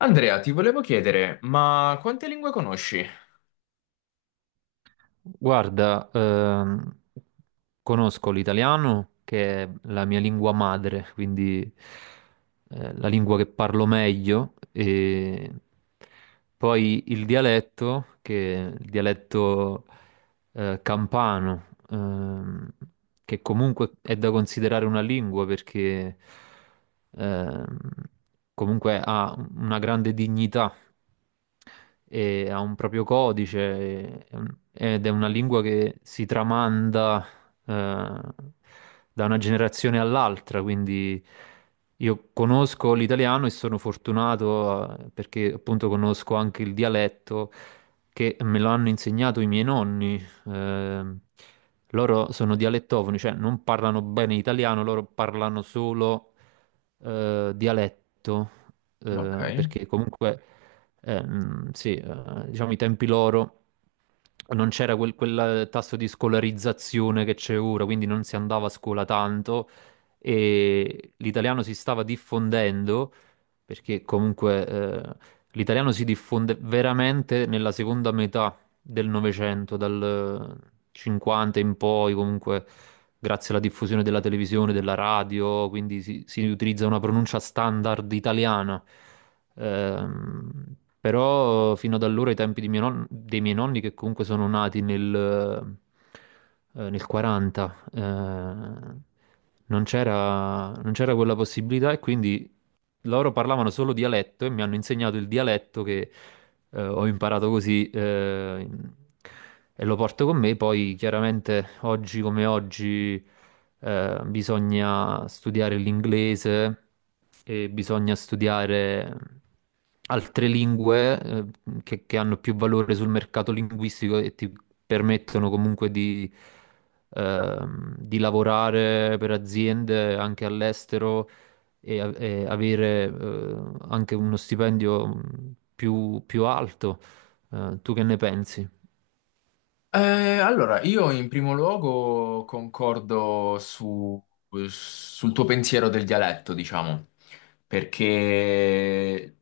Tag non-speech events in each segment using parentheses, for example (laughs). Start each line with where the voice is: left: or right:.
left: Andrea, ti volevo chiedere, ma quante lingue conosci?
right: Guarda, conosco l'italiano che è la mia lingua madre, quindi la lingua che parlo meglio, e poi il dialetto, che è il dialetto campano, ehm, che comunque è da considerare una lingua perché ehm, comunque ha una grande dignità e ha un proprio codice e- ed è una lingua che si tramanda eh, da una generazione all'altra, quindi io conosco l'italiano e sono fortunato perché appunto conosco anche il dialetto che me lo hanno insegnato i miei nonni. Loro sono dialettofoni, cioè non parlano bene italiano, loro parlano solo dialetto,
left: Ok.
right: perché comunque, sì, diciamo i tempi loro non c'era quel tasso di scolarizzazione che c'è ora, quindi non si andava a scuola tanto e l'italiano si stava diffondendo perché comunque l'italiano si diffonde veramente nella seconda metà del Novecento, dal 50 in poi, comunque grazie alla diffusione della televisione, della radio, quindi si utilizza una pronuncia standard italiana. Però fino ad allora, ai tempi di mio non- dei miei nonni, che comunque sono nati nel 40, non c'era quella possibilità e quindi loro parlavano solo dialetto e mi hanno insegnato il dialetto che ho imparato così e lo porto con me. Poi chiaramente oggi come oggi bisogna studiare l'inglese e bisogna studiare altre lingue che hanno più valore sul mercato linguistico e ti permettono comunque di lavorare per aziende anche all'estero e avere anche uno stipendio più alto. Tu che ne pensi?
left: Allora, io in primo luogo concordo sul tuo pensiero del dialetto, diciamo, perché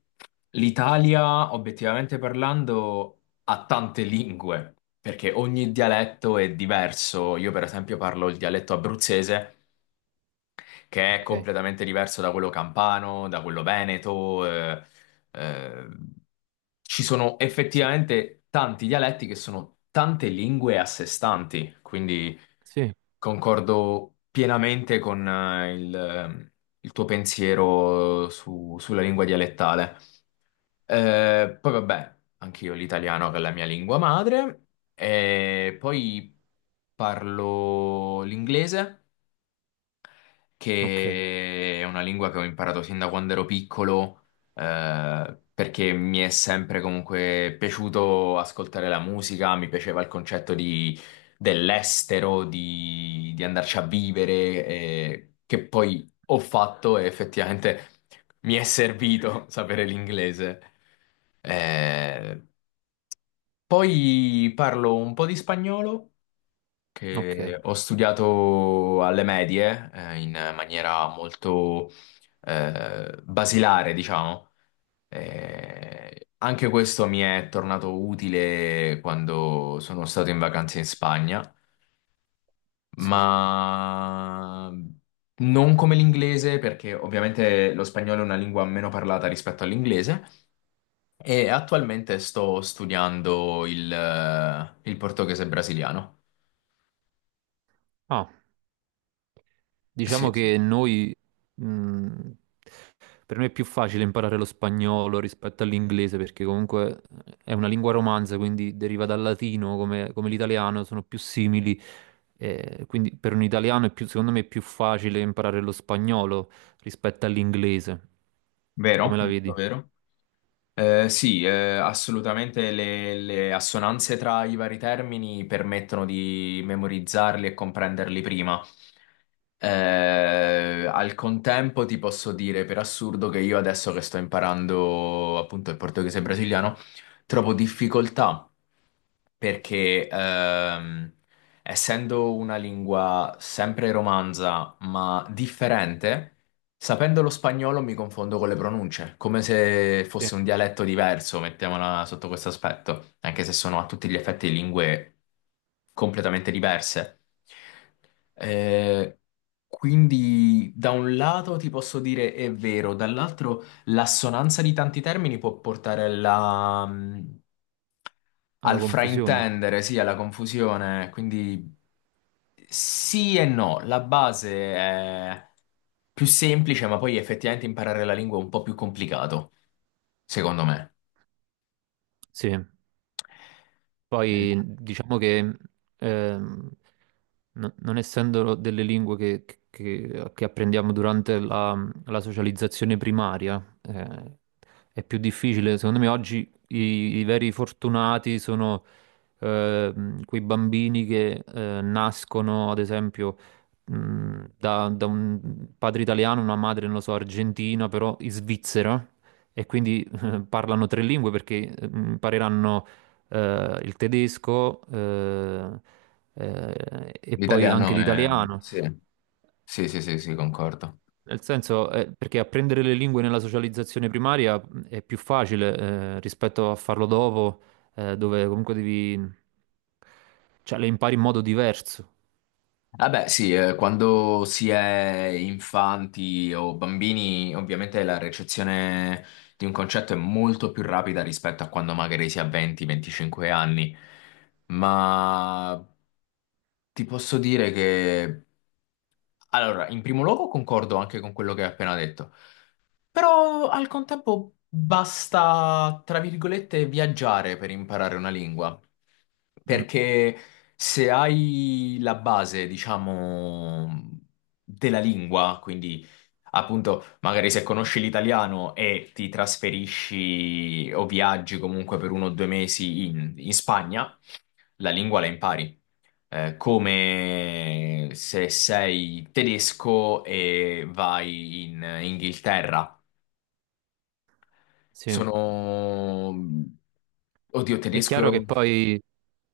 left: l'Italia, obiettivamente parlando, ha tante lingue, perché ogni dialetto è diverso. Io, per esempio, parlo il dialetto abruzzese che è
right: Ok.
left: completamente diverso da quello campano, da quello veneto. Eh, Ci sono
right: Sì.
left: effettivamente tanti dialetti che sono tante lingue a sé stanti, quindi
right: Sì,
left: concordo pienamente con il tuo pensiero sulla lingua dialettale. Poi vabbè, anch'io l'italiano che è la mia lingua madre, e poi parlo l'inglese
right: ok,
left: che è una lingua che ho imparato sin da quando ero piccolo, perché mi è sempre comunque piaciuto ascoltare la musica, mi piaceva il concetto dell'estero, di andarci a vivere, che poi ho fatto e effettivamente mi è servito (laughs) sapere l'inglese. Eh, poi parlo un po' di spagnolo
right: ok,
left: che ho studiato alle medie, in maniera molto basilare, diciamo. Anche questo mi è tornato utile quando sono stato in vacanza in Spagna,
right: sì.
left: ma non come l'inglese, perché ovviamente lo spagnolo è una lingua meno parlata rispetto all'inglese. E attualmente sto studiando il portoghese brasiliano.
right: Ah,
left: Sì,
right: diciamo
left: sì.
right: che noi, mh, per me è più facile imparare lo spagnolo rispetto all'inglese perché comunque è una lingua romanza, quindi deriva dal latino come, come l'italiano, sono più simili. Quindi per un italiano è secondo me è più facile imparare lo spagnolo rispetto all'inglese. Come
left: Vero?
right: la
left: Molto
right: vedi?
left: vero. Sì, Assolutamente le assonanze tra i vari termini permettono di memorizzarli e comprenderli prima. Eh, Al contempo ti posso dire per assurdo che io adesso che sto imparando appunto il portoghese brasiliano, trovo difficoltà perché essendo una lingua sempre romanza, ma differente, sapendo lo spagnolo mi confondo con le pronunce, come se
right: Sì.
left: fosse un dialetto diverso, mettiamola sotto questo aspetto, anche se sono a tutti gli effetti lingue completamente diverse. Eh, quindi da un lato ti posso dire è vero, dall'altro... L'assonanza di tanti termini può portare alla,
right: Alla
left: al
right: confusione?
left: fraintendere, sì, alla confusione, quindi sì e no, la base è più semplice, ma poi effettivamente imparare la lingua è un po' più complicato, secondo me.
right: Sì.
left: Eh,
right: Poi diciamo che ehm, non essendo delle lingue che apprendiamo durante la socializzazione primaria, è più difficile. Secondo me oggi i veri fortunati sono quei bambini che nascono, ad esempio, da un padre italiano, una madre, non lo so, argentina, però in Svizzera, e quindi (laughs) parlano tre lingue perché impareranno il tedesco e poi anche
left: L'italiano è...
right: l'italiano.
left: Sì, sì, sì, sì, sì, concordo.
right: Nel senso, perché apprendere le lingue nella socializzazione primaria è più facile rispetto a farlo dopo, dove comunque devi, cioè, le impari in modo diverso.
left: Vabbè, sì, quando si è infanti o bambini, ovviamente la recezione di un concetto è molto più rapida rispetto a quando magari si ha 20-25 anni. Ma ti posso dire che, allora, in primo luogo concordo anche con quello che hai appena detto. Però al contempo basta, tra virgolette, viaggiare per imparare una lingua.
right: Mm,
left: Perché se hai la base, diciamo, della lingua, quindi appunto, magari se conosci l'italiano e ti trasferisci o viaggi comunque per uno o due mesi in Spagna, la lingua la impari. Come se sei tedesco e vai in Inghilterra
right: sì.
left: sono... Oddio,
right: È chiaro che
left: tedesco...
right: poi,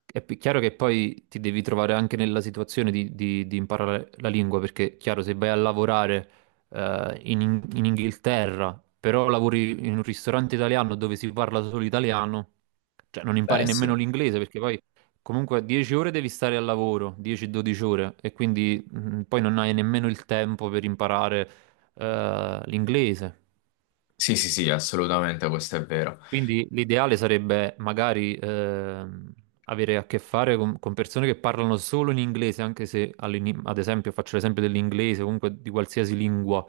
right: chiaro che poi ti devi trovare anche nella situazione di, di imparare la lingua, perché chiaro, se vai a lavorare in, in Inghilterra, però lavori in un ristorante italiano dove si parla solo italiano, cioè non impari
left: Beh,
right: nemmeno
left: sì.
right: l'inglese, perché poi comunque 10 ore devi stare al lavoro, 10-12 ore, e quindi poi non hai nemmeno il tempo per imparare l'inglese.
left: Sì, sì, sì, assolutamente, questo è vero.
right: Quindi l'ideale sarebbe magari avere a che fare con persone che parlano solo in inglese, anche se ad esempio faccio l'esempio dell'inglese, comunque di qualsiasi lingua,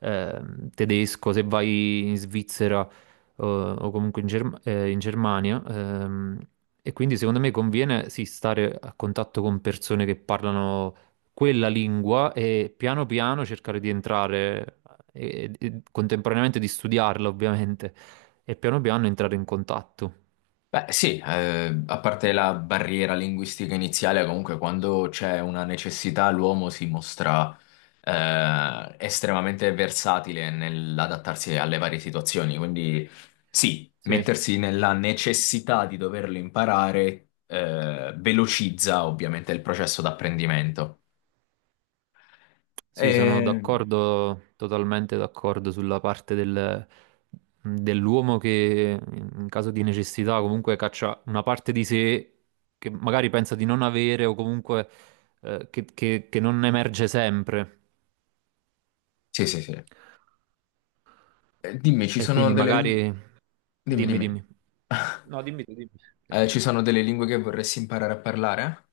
right: tedesco, se vai in Svizzera o comunque in, in Germania. E quindi secondo me conviene sì, stare a contatto con persone che parlano quella lingua e piano piano cercare di entrare e contemporaneamente di studiarla, ovviamente e piano piano entrare in contatto.
left: Beh, sì, a parte la barriera linguistica iniziale, comunque quando c'è una necessità l'uomo si mostra estremamente versatile nell'adattarsi alle varie situazioni, quindi sì,
right: Sì,
left: mettersi nella necessità di doverlo imparare velocizza ovviamente il processo d'apprendimento.
right: sì, sono
left: E...
right: d'accordo, totalmente d'accordo sulla parte dell'uomo che in caso di necessità comunque caccia una parte di sé che magari pensa di non avere o comunque che non emerge sempre.
left: Sì, sì, sì. Dimmi, ci
right: E
left: sono
right: quindi
left: delle lingue...
right: magari.
left: Dimmi,
right: Dimmi,
left: dimmi.
right: dimmi.
left: (laughs)
right: No, dimmi tu, dimmi.
left: Ci sono delle lingue che vorresti imparare a parlare?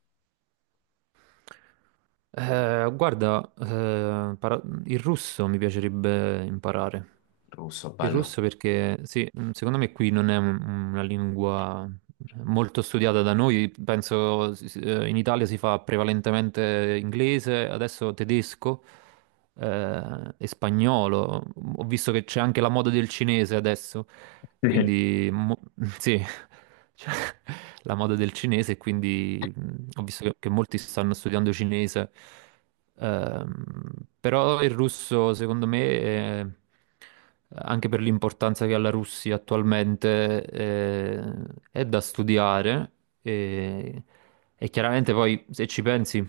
right: Guarda, il russo mi piacerebbe imparare.
left: Russo,
right: Il
left: bello.
right: russo perché, sì, secondo me qui non è una lingua molto studiata da noi, penso in Italia si fa prevalentemente inglese, adesso tedesco e spagnolo. Ho visto che c'è anche la moda del cinese adesso,
left: Sì.
right: quindi (laughs) sì, (laughs) cioè, la moda del cinese, e quindi ho visto che molti stanno studiando cinese. Ehm, Però il russo, secondo me, anche per l'importanza che ha la Russia attualmente, è da studiare e, e chiaramente poi se ci pensi,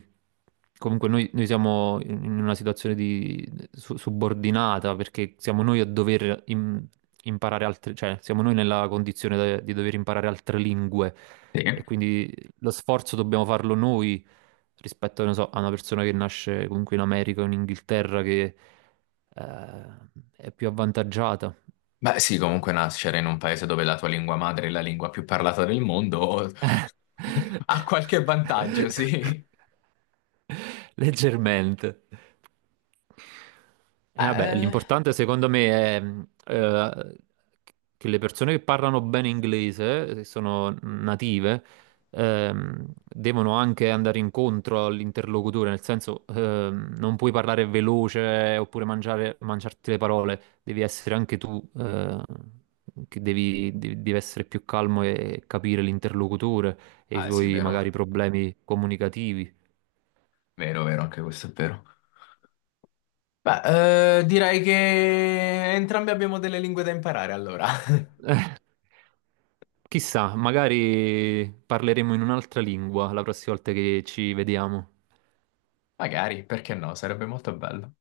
right: comunque noi siamo in una situazione di subordinata perché siamo noi a dover imparare altre, cioè siamo noi nella condizione di dover imparare altre lingue
left: Sì.
right: e quindi lo sforzo dobbiamo farlo noi rispetto, non so, a una persona che nasce comunque in America o in Inghilterra che eh, è più avvantaggiata.
left: Beh, sì, comunque nascere in un paese dove la tua lingua madre è la lingua più parlata del mondo (laughs)
right: (laughs)
left: ha qualche vantaggio, sì.
right: Leggermente. Vabbè,
left: Eh,
right: l'importante secondo me è che le persone che parlano bene inglese, che sono native, devono anche andare incontro all'interlocutore, nel senso non puoi parlare veloce oppure mangiarti le parole, devi essere anche tu, che devi essere più calmo e capire l'interlocutore e i
left: ah, sì,
right: suoi
left: vero.
right: magari problemi comunicativi.
left: Vero, vero, anche questo è vero. Beh, direi che entrambi abbiamo delle lingue da imparare, allora. (laughs)
right: (laughs) Eh, Chissà, magari parleremo in un'altra lingua la prossima volta che ci vediamo.
left: Magari, perché no? Sarebbe molto bello.